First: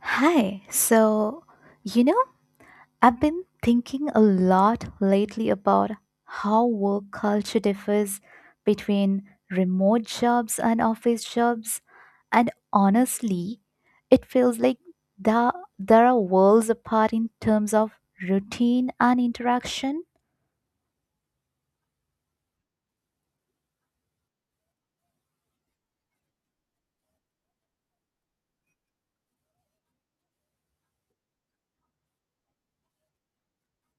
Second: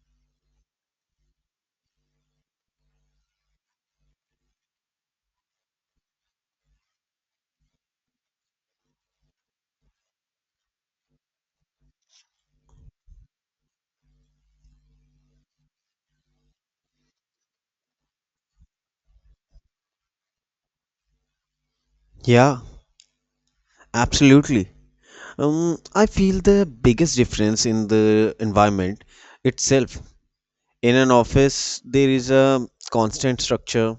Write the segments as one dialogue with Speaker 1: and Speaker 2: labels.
Speaker 1: Hi. So, you know, I've been thinking a lot lately about how work culture differs between remote jobs and office jobs. And honestly, it feels like there, there are worlds apart in terms of routine and interaction.
Speaker 2: Yeah, absolutely. I feel the biggest difference in the environment itself. In an office, there is a constant structure,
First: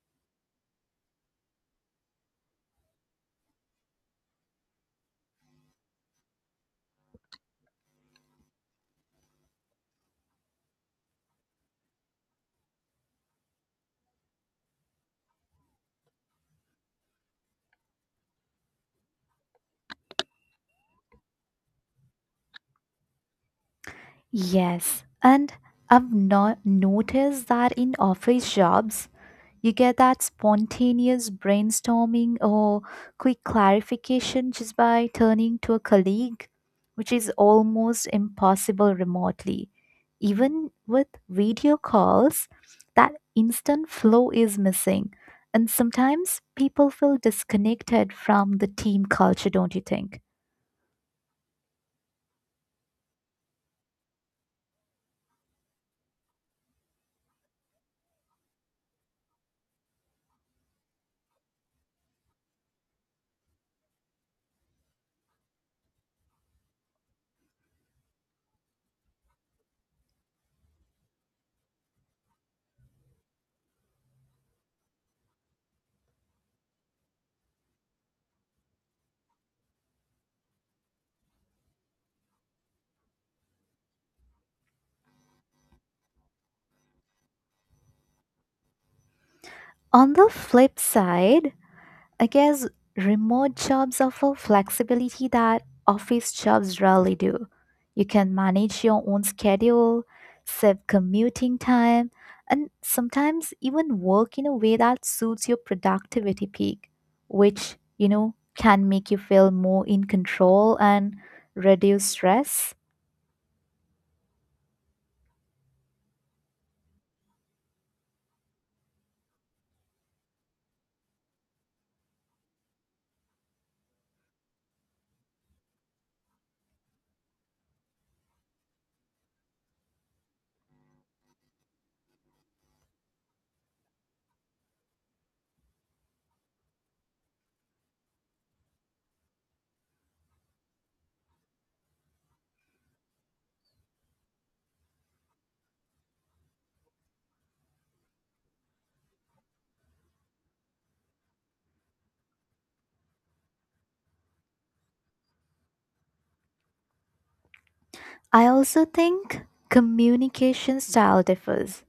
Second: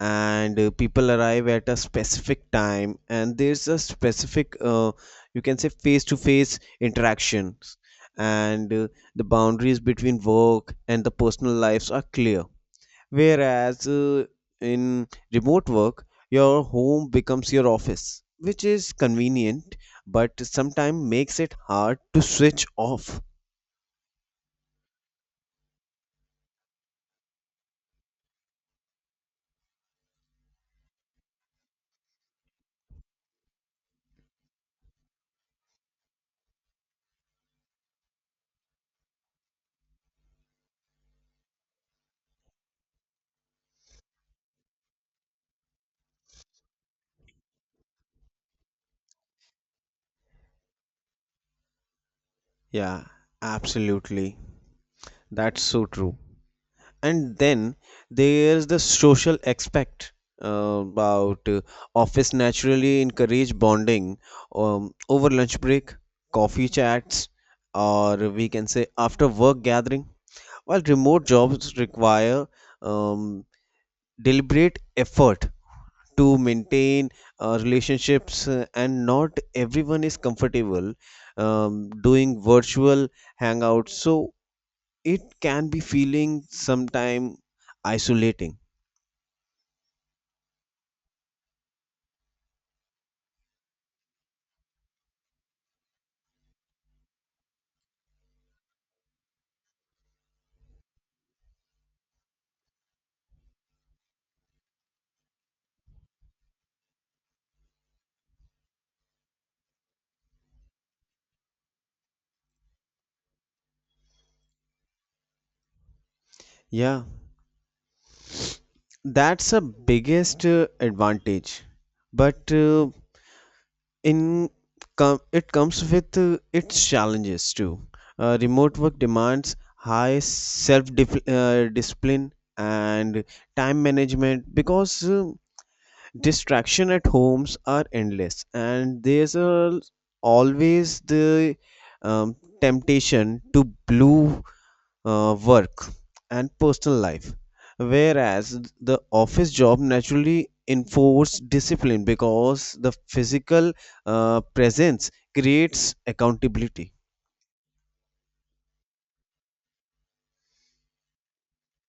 Speaker 2: and people arrive at a specific time, and there's a specific, you can say, face-to-face interactions, and the boundaries between work and the personal lives are clear. Whereas in remote work, your home becomes your office, which is convenient but sometimes makes it hard to switch off.
Speaker 1: Yes. And I've not noticed that in office jobs, you get that spontaneous brainstorming or quick clarification just by turning to a colleague, which is almost impossible remotely. Even with video calls, that instant flow is missing. And sometimes people feel disconnected from the team culture, don't you think?
Speaker 2: Yeah, absolutely. That's so true. And then there's the social aspect about office naturally encourage bonding over lunch break, coffee chats, or we can say after work gathering. While remote jobs require um, deliberate effort to maintain relationships, and not everyone is comfortable doing virtual hangouts, so it can be feeling sometime isolating.
Speaker 1: On the flip side, I guess remote jobs offer flexibility that office jobs rarely do. You can manage your own schedule, save commuting time, and sometimes even work in a way that suits your productivity peak, which, can make you feel more in control and reduce stress.
Speaker 2: Yeah, that's a biggest advantage, but in it comes with its challenges too. Remote work demands high self discipline and time management because distraction at homes are endless, and there's always the um, temptation to blue work and personal life. Whereas the office job naturally enforce discipline because the physical presence creates accountability.
Speaker 1: I also think communication style differs.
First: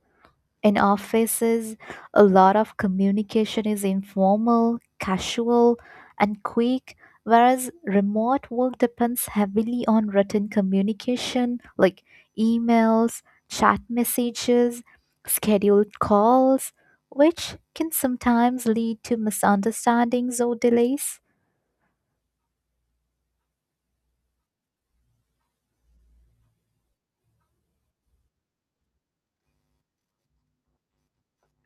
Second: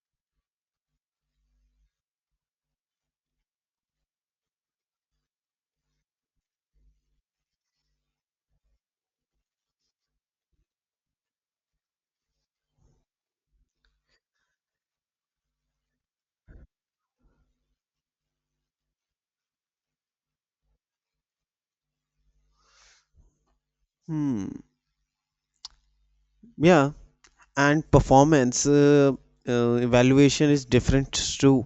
Speaker 1: In offices, a lot of communication is informal, casual, and quick, whereas remote work depends heavily on written communication like emails, chat messages, scheduled calls, which can sometimes lead to misunderstandings or delays.
Speaker 2: Hmm. Yeah, and performance evaluation is different too.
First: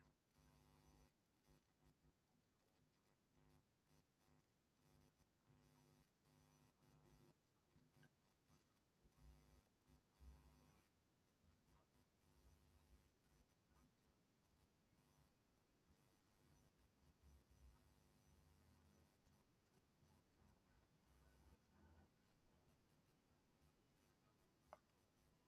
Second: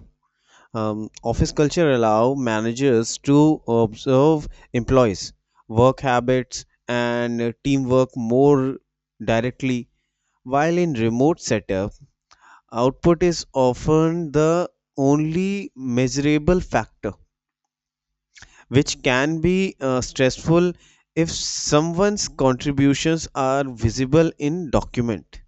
Speaker 2: Office culture allow managers to observe employees' work habits and teamwork more directly. While in remote setup, output is often the only measurable factor, which can be stressful if someone's contributions are visible in document.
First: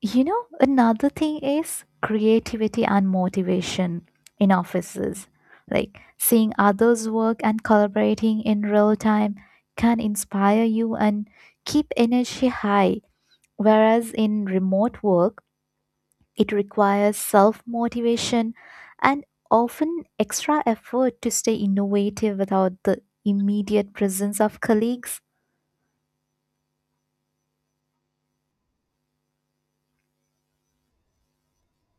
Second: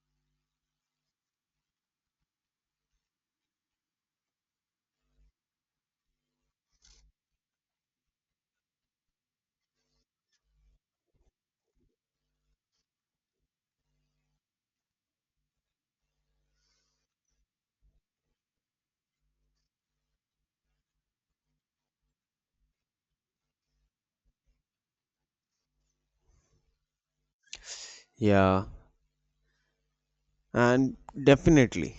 Speaker 1: Another thing is creativity and motivation in offices. Like seeing others work and collaborating in real time can inspire you and keep energy high. Whereas in remote work, it requires self motivation and often extra effort to stay innovative without the immediate presence of colleagues.
Speaker 2: Yeah, and definitely.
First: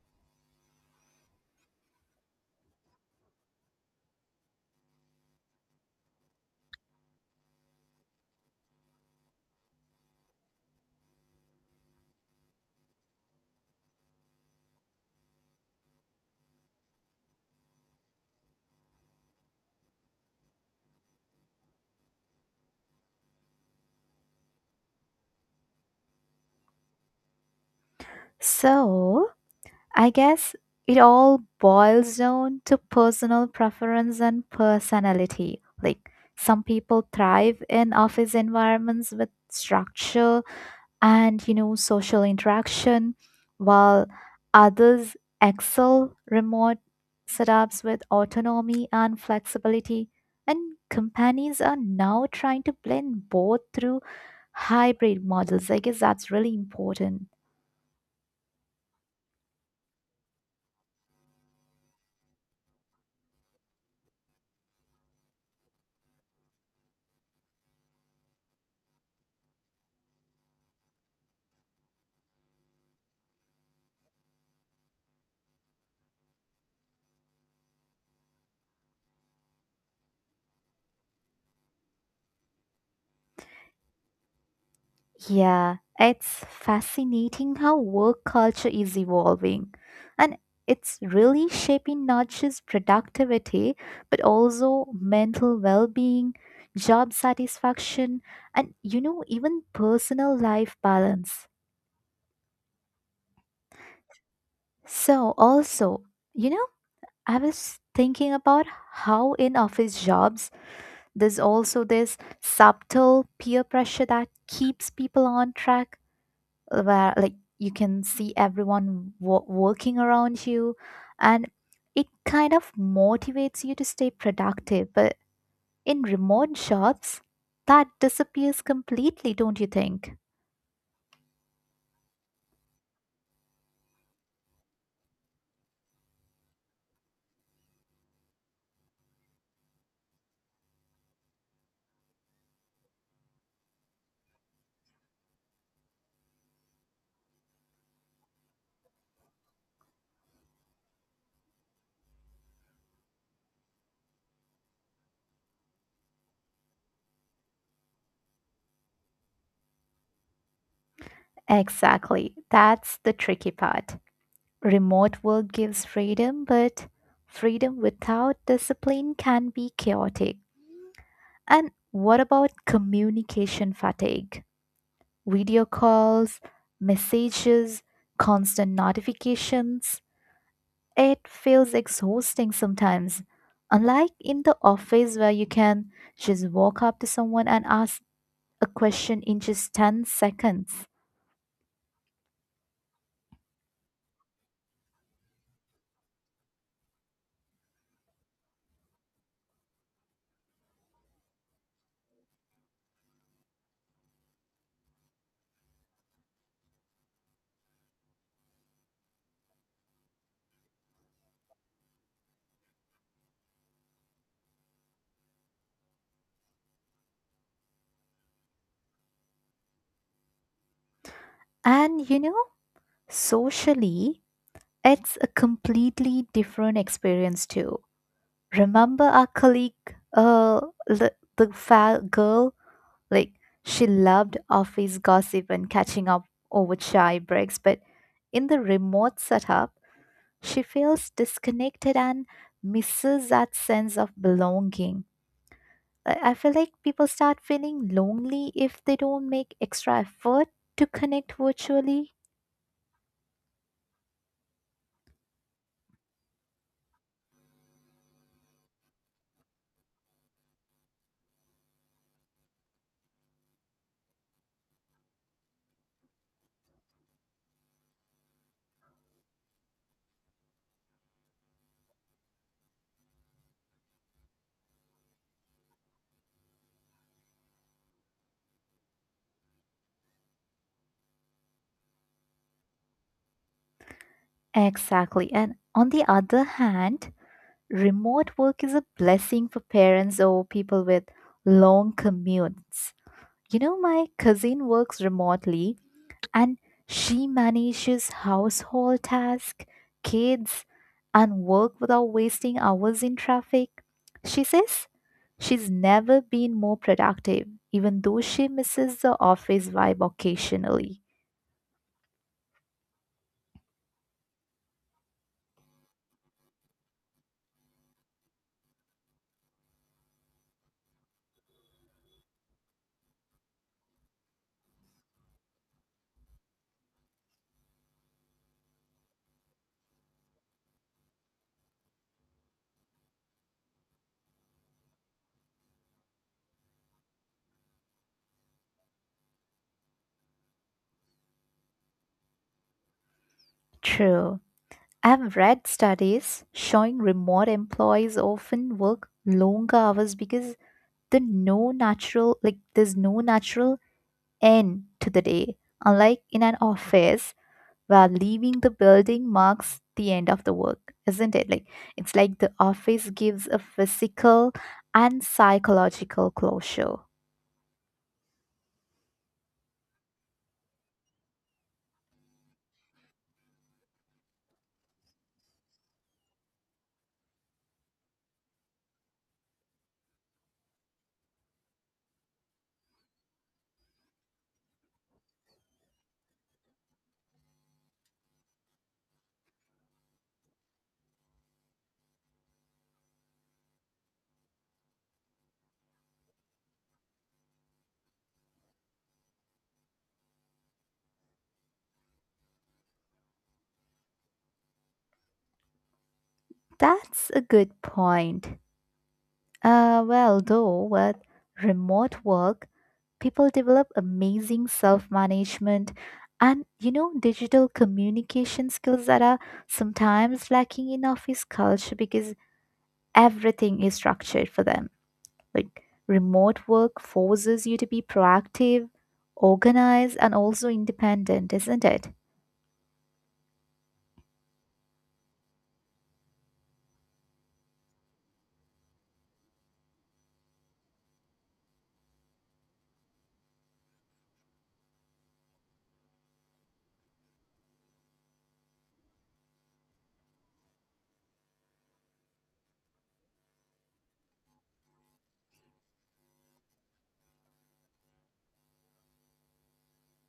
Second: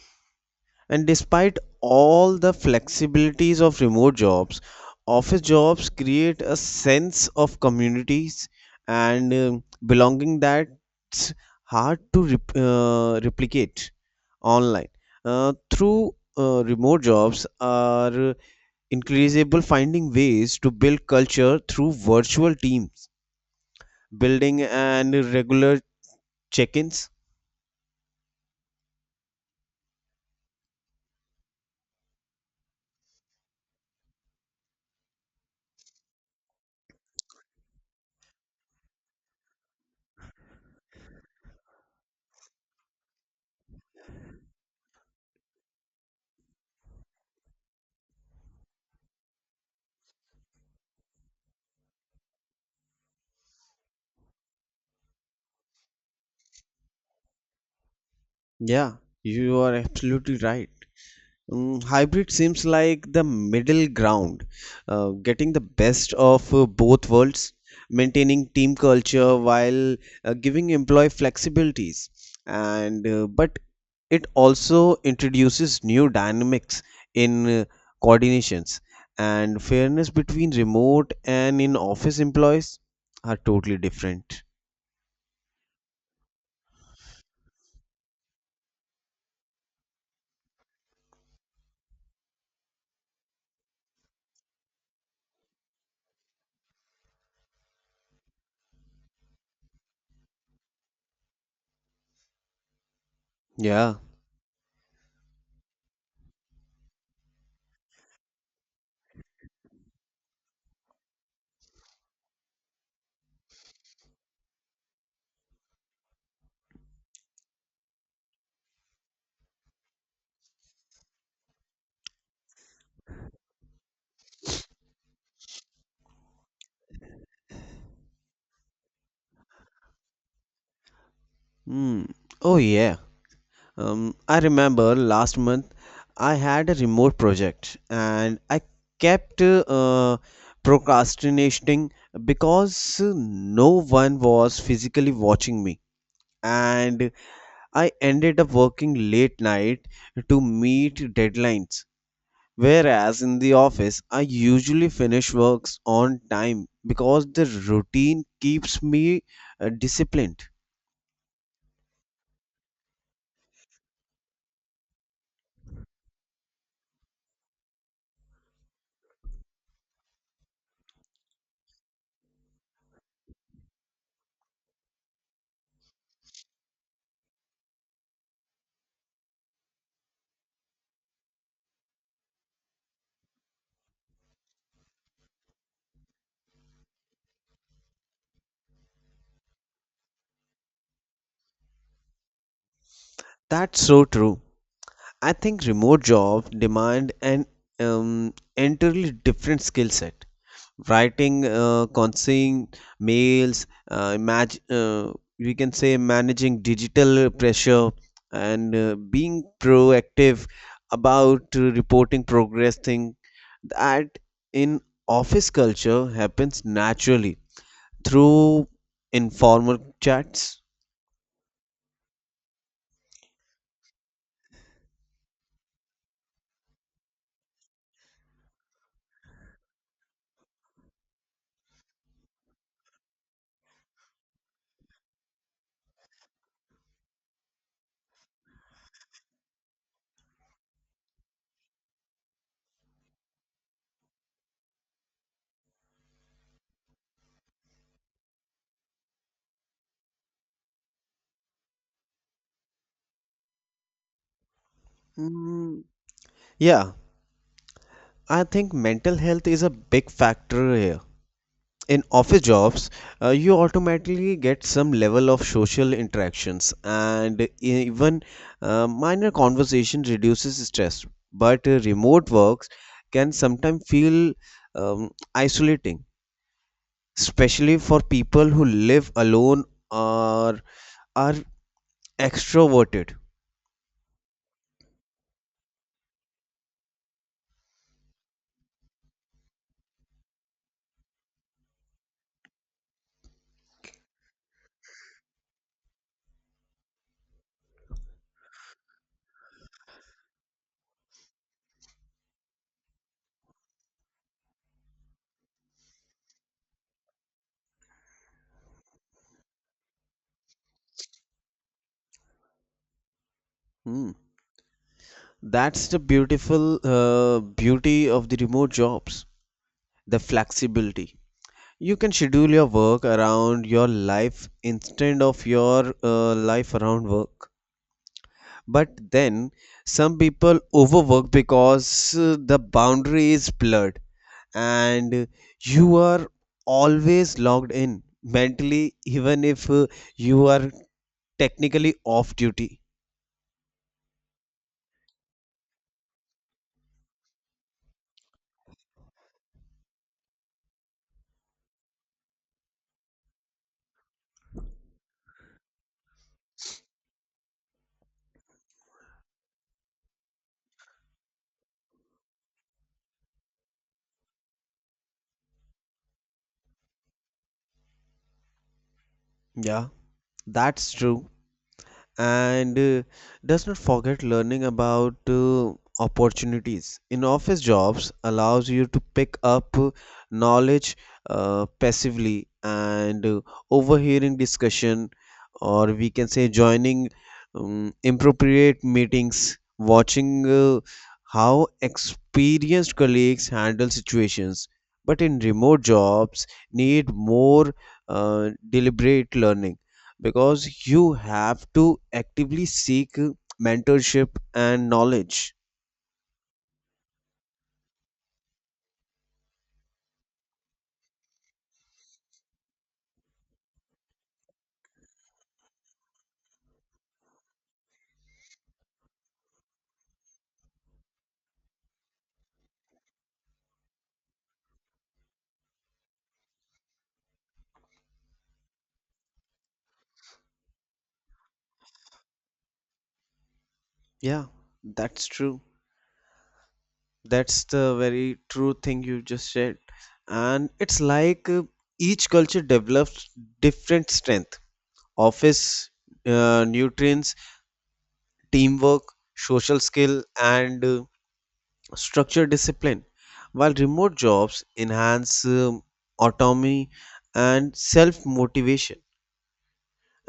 Speaker 2: And despite all the flexibilities of remote jobs, office jobs create a sense of communities and belonging that's hard to replicate online. Through remote jobs are increasable finding ways to build culture through virtual teams, building and regular check-ins.
Speaker 1: So, I guess it all boils down to personal preference and personality. Like some people thrive in office environments with structure and, social interaction, while others excel remote setups with autonomy and flexibility. And companies are now trying to blend both through hybrid models. I guess that's really important.
Speaker 2: Yeah, you are absolutely right. Hybrid seems like the middle ground, getting the best of both worlds, maintaining team culture while giving employee flexibilities. And but it also introduces new dynamics in coordinations, and fairness between remote and in office employees are totally different.
Speaker 1: Yeah, it's fascinating how work culture is evolving. And it's really shaping not just productivity, but also mental well being, job satisfaction, and even personal life balance.
Speaker 2: Yeah.
Speaker 1: So, also, you know, I was thinking about how in office jobs there's also this subtle peer pressure that keeps people on track where like you can see everyone working around you, and it kind of motivates you to stay productive, but in remote jobs that disappears completely, don't you think?
Speaker 2: Mm. Oh, yeah. I remember last month I had a remote project, and I kept procrastinating because no one was physically watching me. And I ended up working late night to meet deadlines. Whereas in the office, I usually finish works on time because the routine keeps me disciplined.
Speaker 1: Exactly, that's the tricky part. Remote work gives freedom, but freedom without discipline can be chaotic. And what about communication fatigue? Video calls, messages, constant notifications. It feels exhausting sometimes. Unlike in the office where you can just walk up to someone and ask a question in just 10 seconds.
Speaker 2: That's so true. I think remote job demand an entirely different skill set. Writing, consigning mails, we can say managing digital pressure, and being proactive about reporting progress. Thing that in office culture happens naturally through informal chats.
Speaker 1: And socially, it's a completely different experience too. Remember our colleague, uh, the girl. Like, she loved office gossip and catching up over chai breaks, but in the remote setup, she feels disconnected and misses that sense of belonging. I feel like people start feeling lonely if they don't make extra effort to connect virtually.
Speaker 2: Mm, yeah, I think mental health is a big factor here in office jobs. You automatically get some level of social interactions, and even minor conversation reduces stress. But remote works can sometimes feel isolating, especially for people who live alone or are extroverted.
Speaker 1: Exactly. And on the other hand, remote work is a blessing for parents or people with long commutes. You know, my cousin works remotely and she manages household tasks, kids, and work without wasting hours in traffic. She says she's never been more productive, even though she misses the office vibe occasionally.
Speaker 2: Hmm. That's the beautiful beauty of the remote jobs, the flexibility. You can schedule your work around your life instead of your life around work. But then some people overwork because the boundary is blurred, and you are always logged in mentally even if you are technically off duty.
Speaker 1: True. I've read studies showing remote employees often work longer hours because there's no natural end to the day. Unlike in an office where leaving the building marks the end of the work, isn't it? Like it's like the office gives a physical and psychological closure.
Speaker 2: Yeah, that's true. And does not forget learning about opportunities in office jobs allows you to pick up knowledge passively, and overhearing discussion, or we can say joining appropriate meetings, watching how experienced colleagues handle situations. But in remote jobs need more deliberate learning because you have to actively seek mentorship and knowledge.
Speaker 1: That's a good point. Well, though, with remote work, people develop amazing self management and, digital communication skills that are sometimes lacking in office culture because everything is structured for them. Like, remote work forces you to be proactive, organized, and also independent, isn't it?
Speaker 2: Yeah, that's true. That's the very true thing you just said. And it's like each culture develops different strength. Office nutrients, teamwork, social skill, and structure discipline. While remote jobs enhance autonomy and self motivation.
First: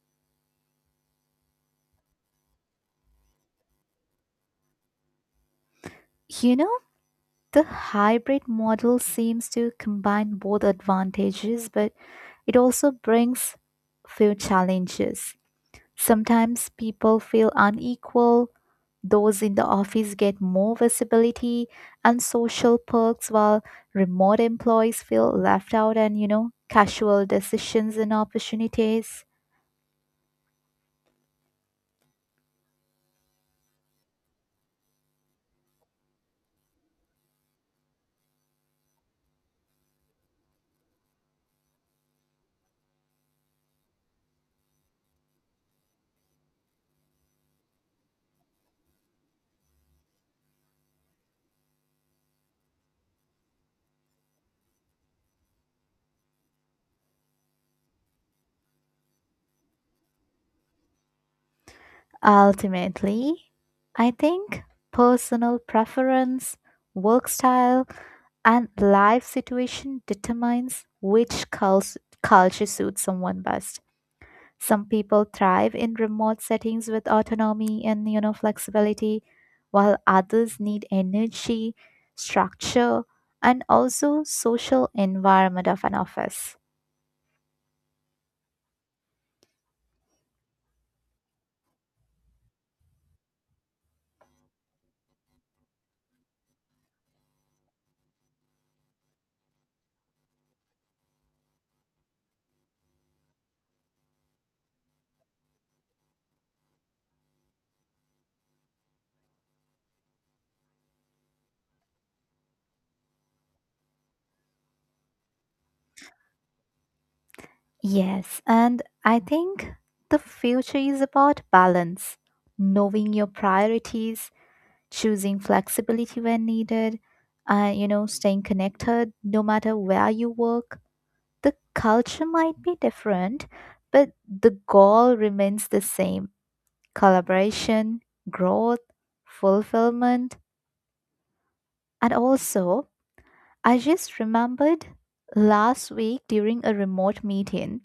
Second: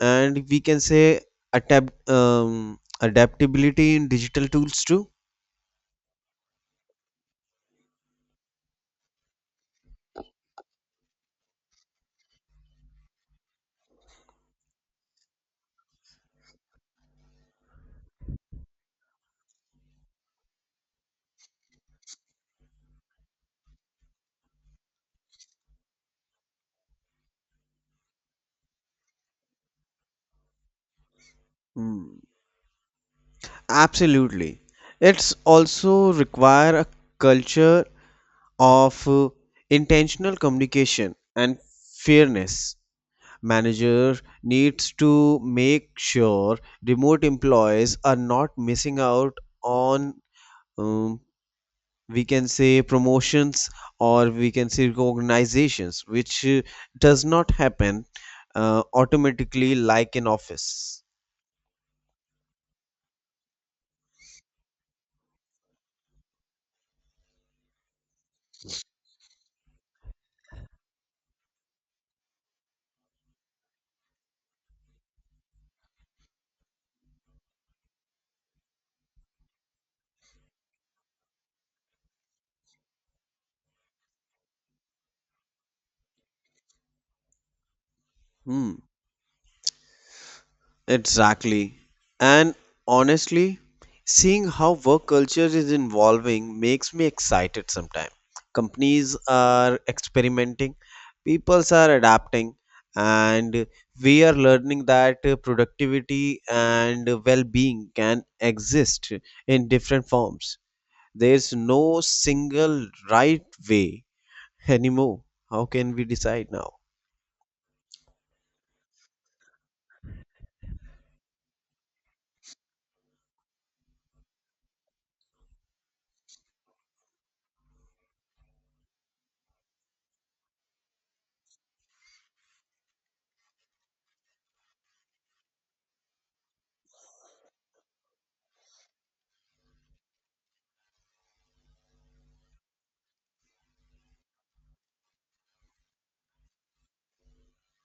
Speaker 2: And we can say adaptability in digital tools too.
Speaker 1: You know, the hybrid model seems to combine both advantages, but it also brings few challenges. Sometimes people feel unequal. Those in the office get more visibility and social perks while remote employees feel left out and, casual decisions and opportunities.
Speaker 2: Mm, Absolutely. It's also require a culture of intentional communication and fairness. Manager needs to make sure remote employees are not missing out on um, we can say promotions, or we can say recognitions, which does not happen automatically like in office.
Speaker 1: Ultimately, I think personal preference, work style, and life situation determines which culture suits someone best. Some people thrive in remote settings with autonomy and flexibility, while others need energy, structure, and also social environment of an office.
Speaker 2: Hmm, exactly. And honestly, seeing how work culture is evolving makes me excited sometimes. Companies are experimenting, peoples are adapting, and we are learning that productivity and well-being can exist in different forms. There's no single right way anymore. How can we decide now?
Speaker 1: Yes, and I think the future is about balance, knowing your priorities, choosing flexibility when needed, and staying connected no matter where you work. The culture might be different, but the goal remains the same: collaboration, growth, fulfillment. And also, I just remembered last week during a remote meeting,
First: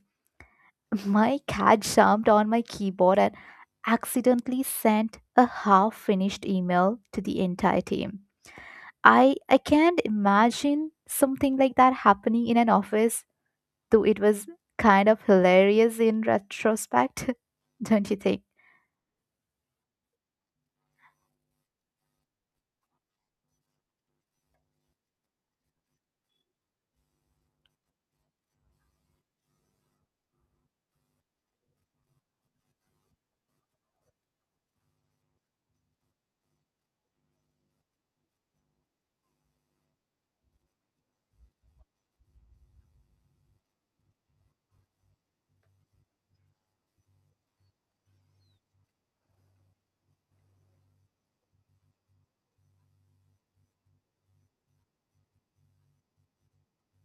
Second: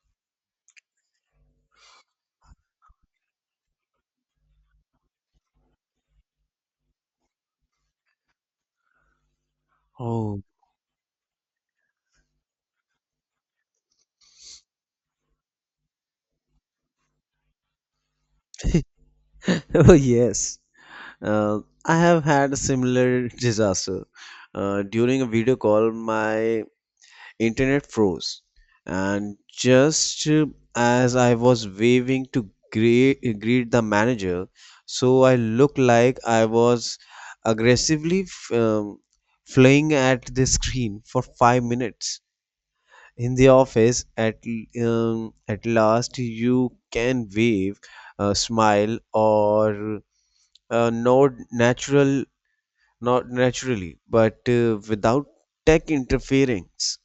Speaker 1: my cat jumped on my keyboard and accidentally sent a half finished email to the entire team. I can't
Speaker 2: Oh,
Speaker 1: imagine something like that happening in an office. Though it was kind of hilarious in retrospect, don't you think?
Speaker 2: oh, yes. uh, I have had a similar disaster during a video call. My internet froze, and just as I was waving to greet the manager, so I looked like I was aggressively flying at the screen for 5 minutes. In the office at last, you can wave, smile, or nod natural, not naturally but without tech interference.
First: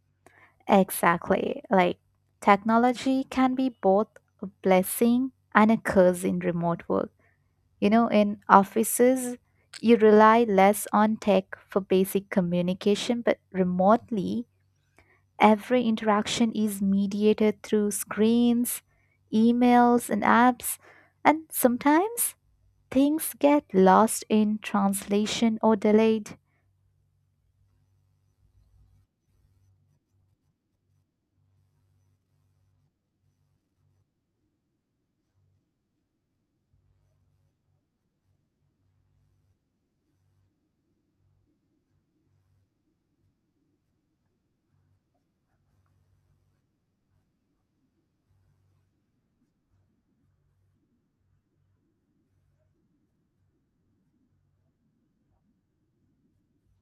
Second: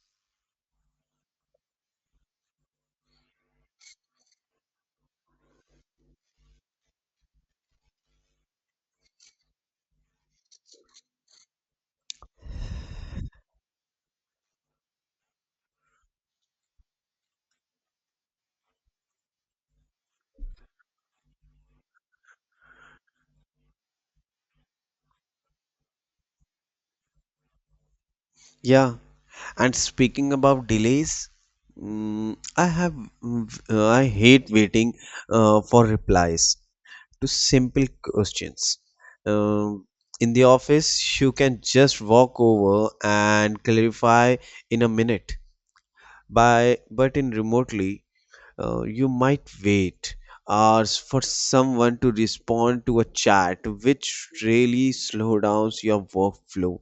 Speaker 1: Exactly. Like, technology can be both a blessing and a curse in remote work. You know, in offices, you rely less on tech for basic communication, but remotely, every interaction is mediated through screens, emails, and apps. And sometimes things get lost in translation or delayed.
Speaker 2: Yeah, and speaking about delays, mm, i have I hate waiting for replies to simple questions. um, in the office, you can just walk over and clarify in a minute. By But in remotely, you might wait hours for someone to respond to a chat, which really slow downs your workflow.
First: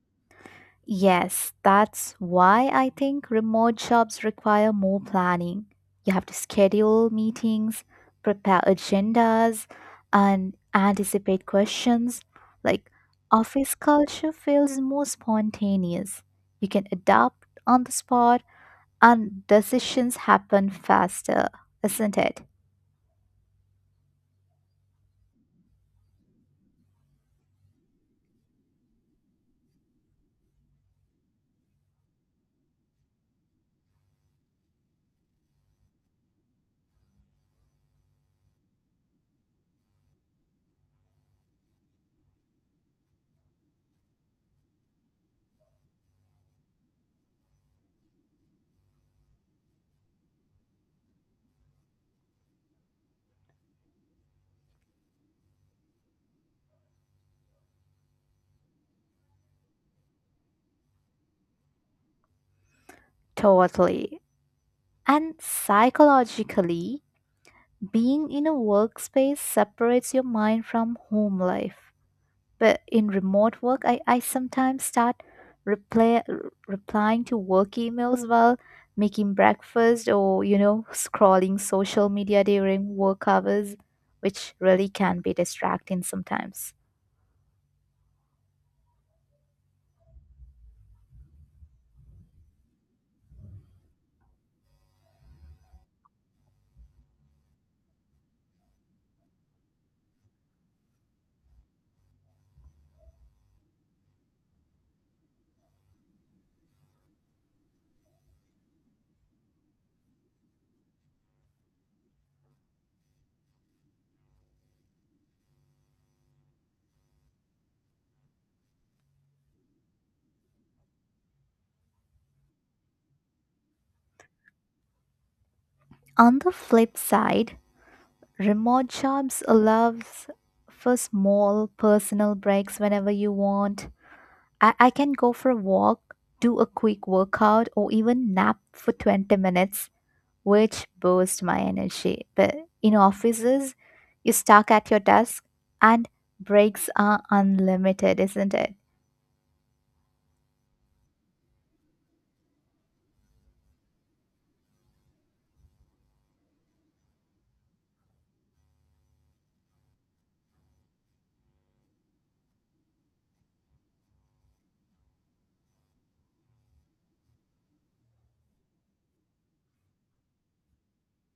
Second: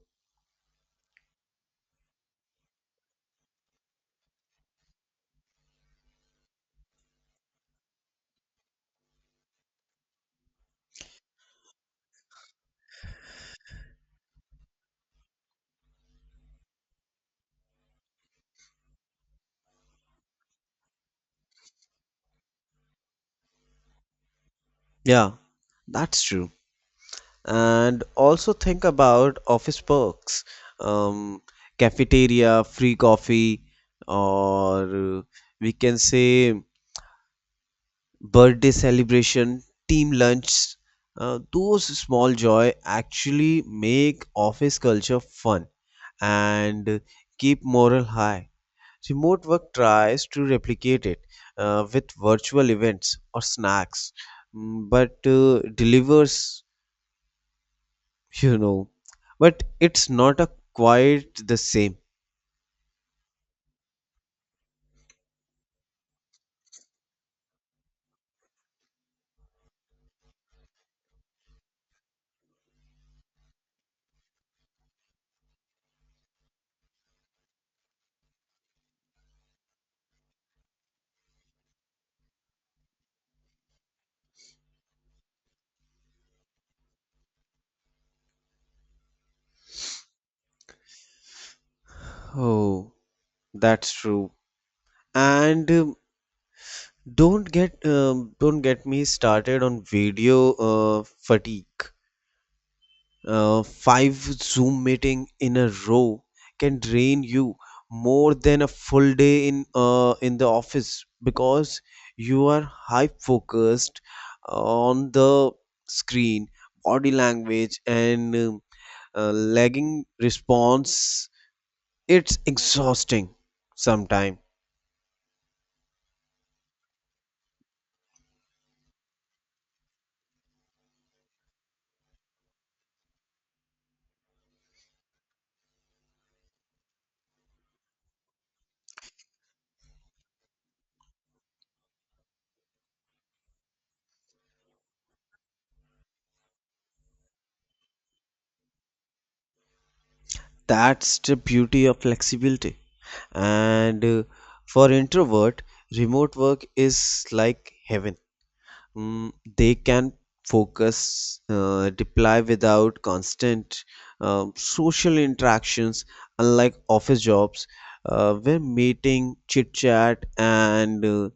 Speaker 1: Yes, that's why I think remote jobs require more planning. You have to schedule meetings, prepare agendas, and anticipate questions. Like, office culture feels more spontaneous. You can adapt on the spot, and decisions happen faster, isn't it?
Speaker 2: Yeah, that's true. And also think about office perks. um, Cafeteria free coffee, or we can say birthday celebration, team lunch, those small joy actually make office culture fun and keep morale high. Remote work tries to replicate it with virtual events or snacks, but delivers, you know, but it's not a quite the same.
Speaker 1: Totally. And psychologically, being in a workspace separates your mind from home life. But in remote work, I sometimes start replying to work emails while making breakfast or, scrolling social media during work hours, which really can be distracting sometimes.
Speaker 2: Oh, that's true. And don't get me started on video fatigue. Five Zoom meeting in a row can drain you more than a full day in the office because you are high focused on the screen, body language, and lagging response. It's exhausting sometimes.
Speaker 1: On the flip side, remote jobs allows for small personal breaks whenever you want. I can go for a walk, do a quick workout, or even nap for 20 minutes, which burst my energy. But in offices, you stuck at your desk and breaks are unlimited, isn't it?
Speaker 2: That's the beauty of flexibility. And for introvert, remote work is like heaven. Mm, they can focus, deploy without constant social interactions, unlike office jobs, where meeting, chit chat, and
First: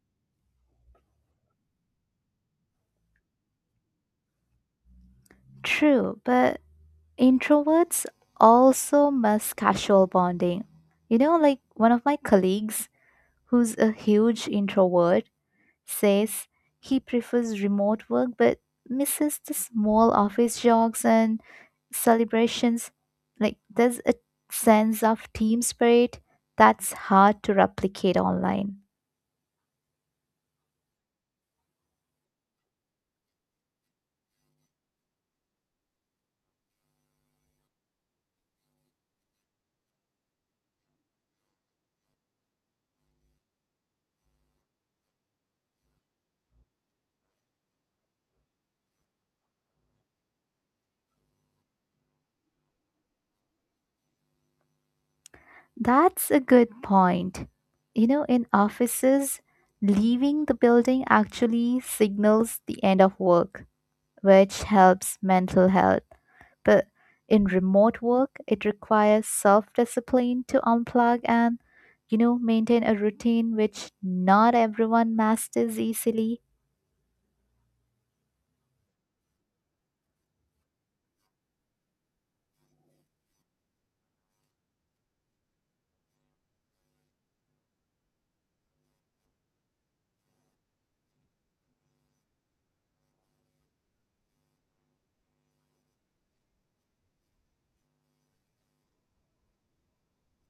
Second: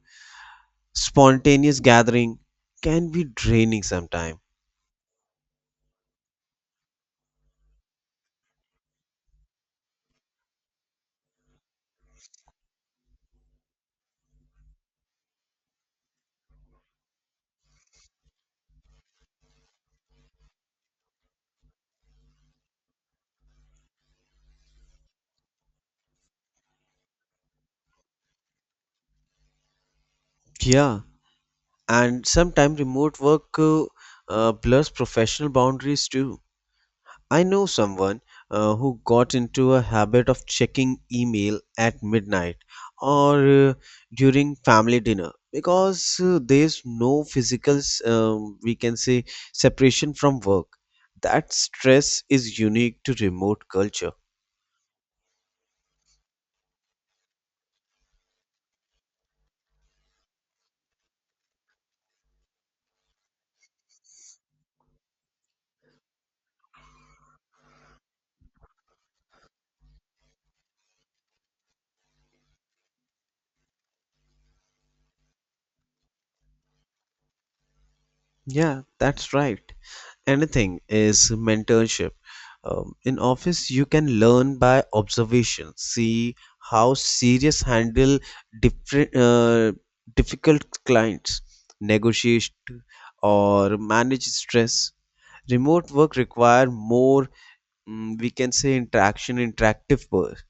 Speaker 2: spontaneous gathering can be draining sometimes.
Speaker 1: True, but introverts also miss casual bonding. You know, like one of my colleagues who's a huge introvert, says he prefers remote work but misses the small office jogs and celebrations. Like there's a sense of team spirit that's hard to replicate online.
Speaker 2: Yeah, and sometimes remote work blurs professional boundaries too. I know someone who got into a habit of checking email at midnight or during family dinner because there's no physical, we can say, separation from work. That stress is unique to remote culture.
Speaker 1: That's a good point. You know, in offices, leaving the building actually signals the end of work, which helps mental health. But in remote work, it requires self discipline to unplug and, maintain a routine which not everyone masters easily.
Speaker 2: Yeah, that's right. Anything is mentorship. In office, you can learn by observation. See how serious handle different difficult clients, negotiate, or manage stress. Remote work require more, we can say, interactive work.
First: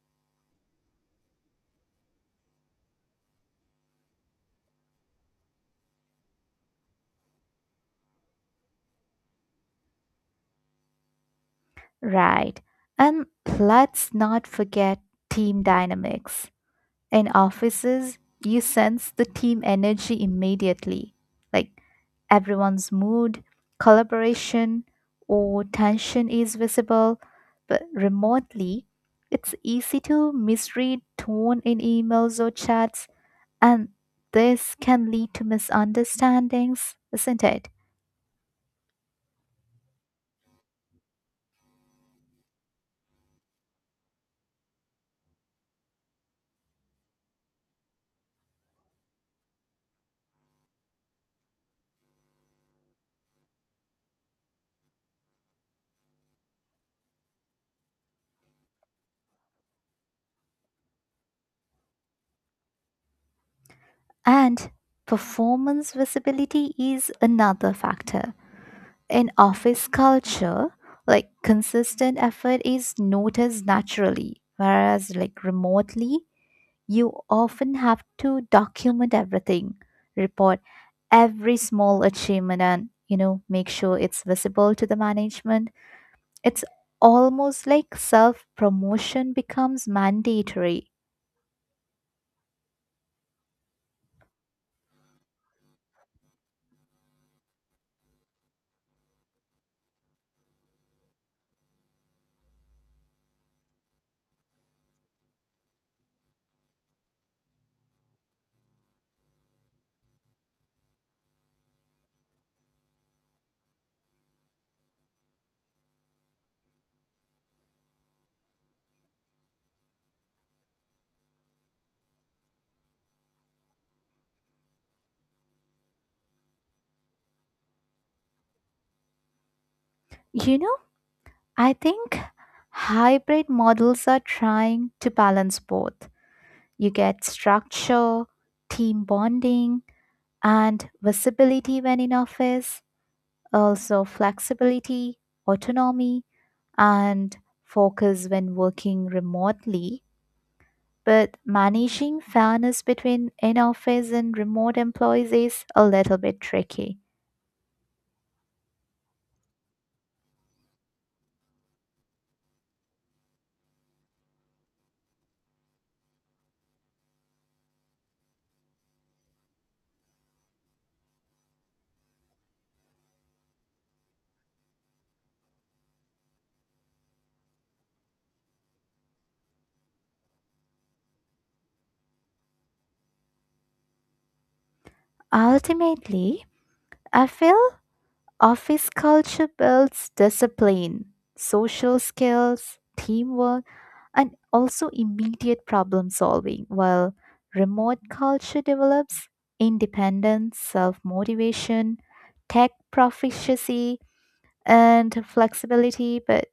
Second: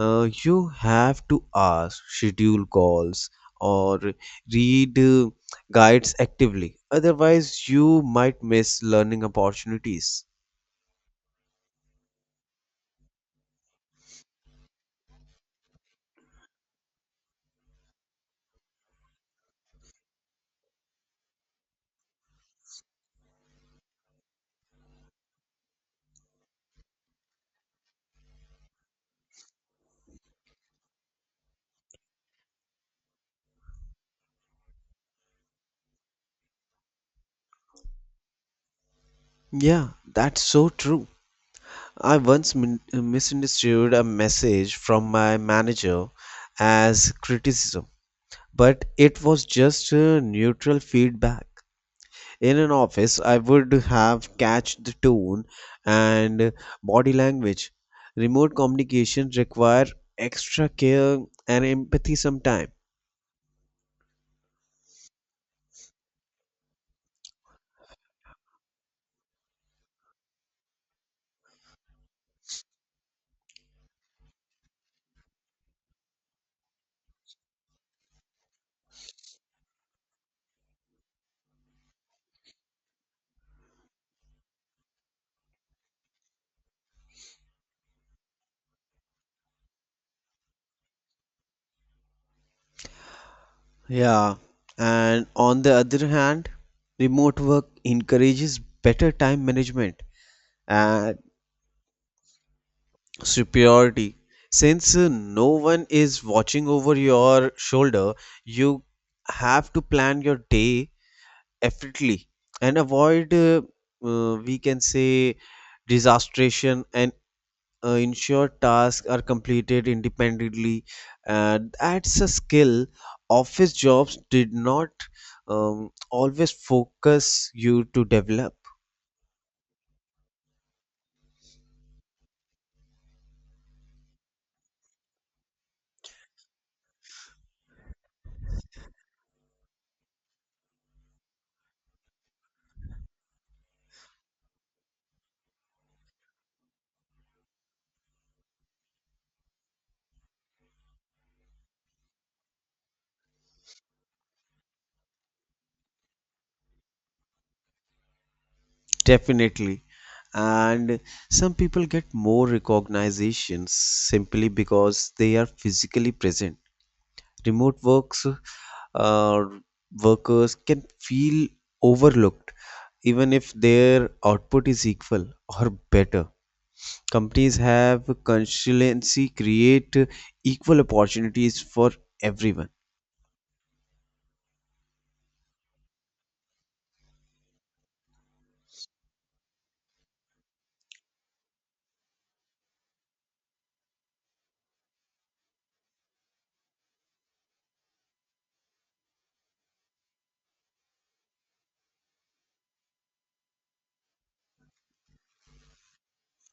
Speaker 2: You have to ask, schedule calls, or read guides actively. Otherwise, you might miss learning opportunities.
Speaker 1: Right. And let's not forget team dynamics. In offices, you sense the team energy immediately, like everyone's mood, collaboration, or tension is visible, but remotely, it's easy to misread tone in emails or chats, and this can lead to misunderstandings, isn't it?
Speaker 2: Yeah, that's so true. I once misunderstood a message from my manager as criticism, but it was just neutral feedback. In an office, I would have catch the tone and body language. Remote communication require extra care and empathy sometimes.
Speaker 1: And performance visibility is another factor. In office culture, like consistent effort is noticed naturally, whereas like remotely, you often have to document everything, report every small achievement and make sure it's visible to the management. It's almost like self-promotion becomes mandatory.
Speaker 2: Yeah, and on the other hand, remote work encourages better time management and superiority, since no one is watching over your shoulder, you have to plan your day. Definitely. And avoid, we can say, disastration, and ensure tasks are completed independently. And that's a skill office jobs did not always focus you to develop.
Speaker 1: You know, I think hybrid models are trying to balance both. You get structure, team bonding, and visibility when in office, also flexibility, autonomy, and focus when working remotely. But managing fairness between in office and remote employees is a little bit tricky.
Speaker 2: Definitely. And some people get more recognitions simply because they are physically present. Remote works uh, workers can feel overlooked even if their output is equal or better. Companies have consistency create equal opportunities for everyone.
Speaker 1: Ultimately, I feel office culture builds discipline, social skills, teamwork and also immediate problem solving, while remote culture develops independence, self motivation, tech proficiency, and flexibility, but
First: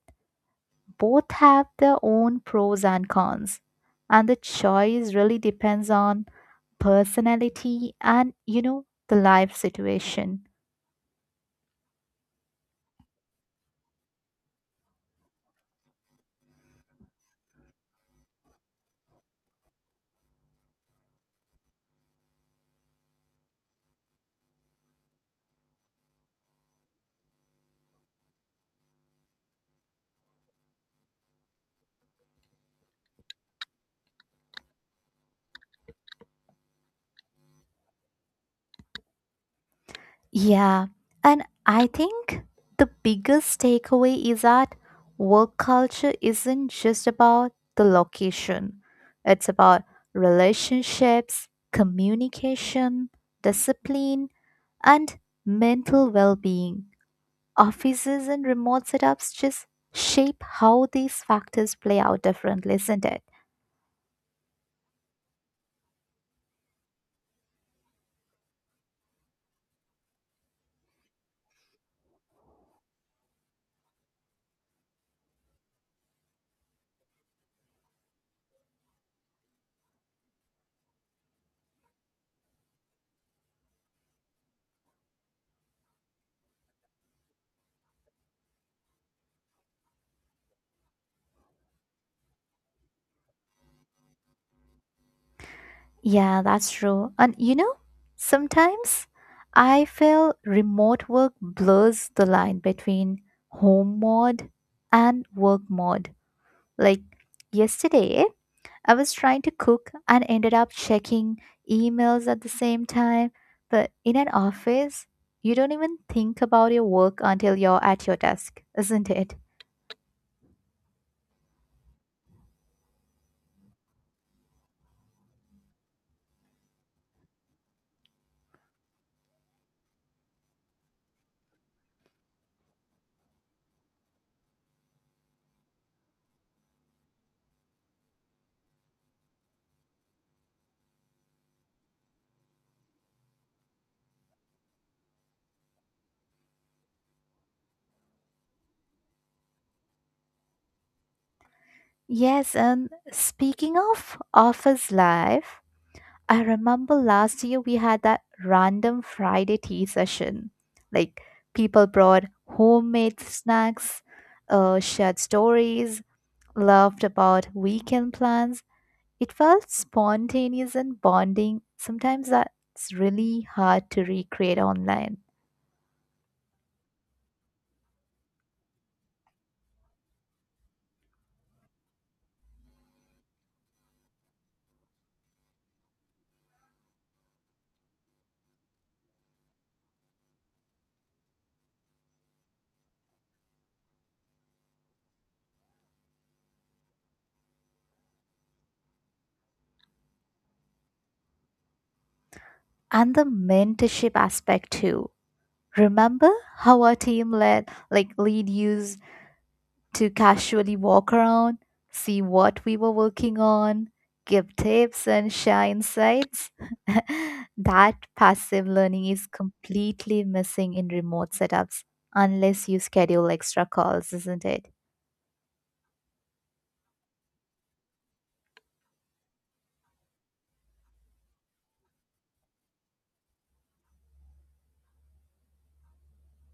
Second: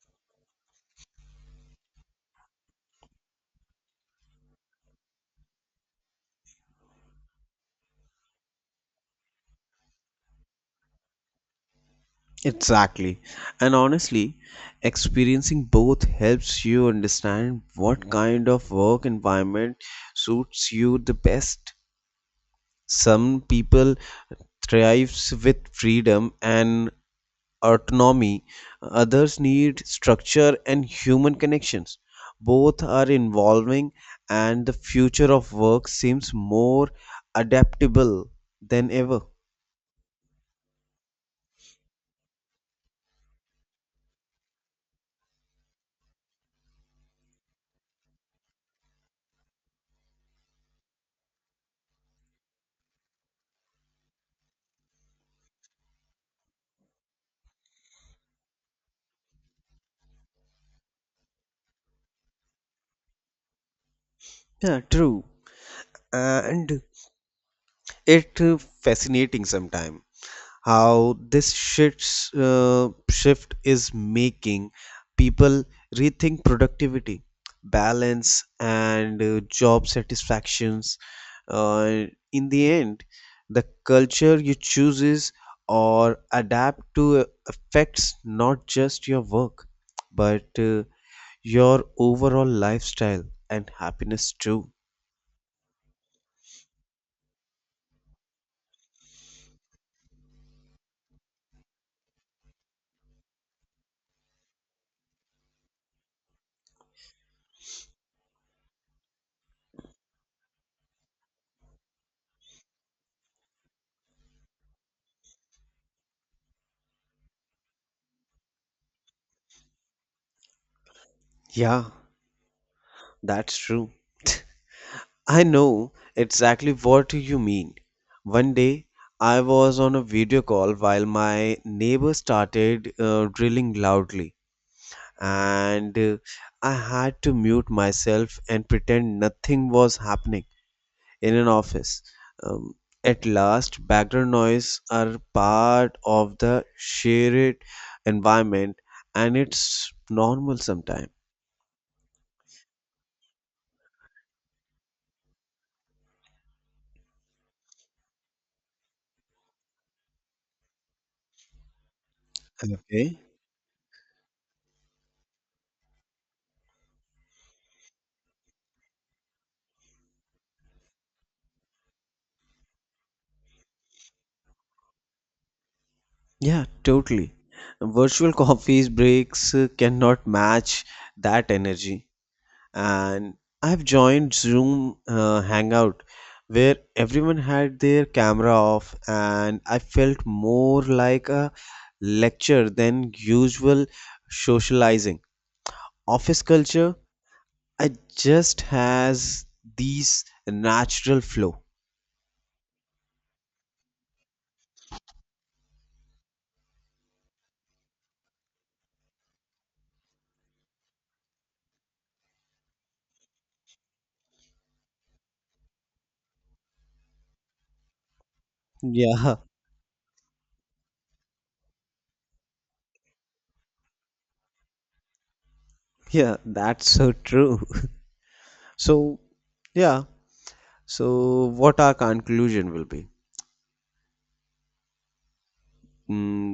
Speaker 1: both have their own pros and cons. And the choice really depends on personality and, the life situation.
Speaker 2: Exactly. And honestly, experiencing both helps you understand what kind of work environment suits you the best. Some people thrives with freedom and autonomy, others need structure and human connections. Both are evolving, and the future of work seems more adaptable than ever.
Speaker 1: Yeah, and I think the biggest takeaway is that work culture isn't just about the location, it's about relationships, communication, discipline, and mental well being. Offices and remote setups just shape how these factors play out differently, isn't it?
Speaker 2: Yeah, true. And it fascinating sometimes how shift is making people rethink productivity, balance, and job satisfactions. Uh, in the end, the culture you chooses or adapt to affects not just your work, but your overall lifestyle and happiness too.
Speaker 1: Yeah, that's true. And you know, sometimes I feel remote work blurs the line between home mode and work mode. Like yesterday, I was trying to cook and ended up checking emails at the same time. But in an office, you don't even think about your work until you're at your desk, isn't it?
Speaker 2: Yeah, that's true. I know exactly what you mean. One day, I was on a video call while my neighbor started drilling loudly, and I had to mute myself and pretend nothing was happening in an office. Um, at last, background noise are part of the shared environment, and it's normal sometimes.
Speaker 1: Yes, and speaking of office life, I remember last year we had that random Friday tea session. Like people brought
Speaker 2: Okay.
Speaker 1: homemade snacks, shared stories, laughed about weekend plans. It felt spontaneous and bonding. Sometimes that's really hard to recreate online.
Speaker 2: Yeah, totally. Virtual coffees breaks cannot match that energy. And I've joined Zoom Hangout where everyone had their camera off, and I felt more like a lecture than usual socializing. Office culture, it just has these natural flow.
Speaker 1: And the mentorship aspect too. Remember how our team led, like lead used to casually walk around, see what we were working on, give tips and share insights. That passive learning is
Speaker 2: Yeah,
Speaker 1: completely missing in remote setups unless you schedule extra calls, isn't it?
Speaker 2: yeah, that's so true. So, yeah, so, what our conclusion will be? Mm,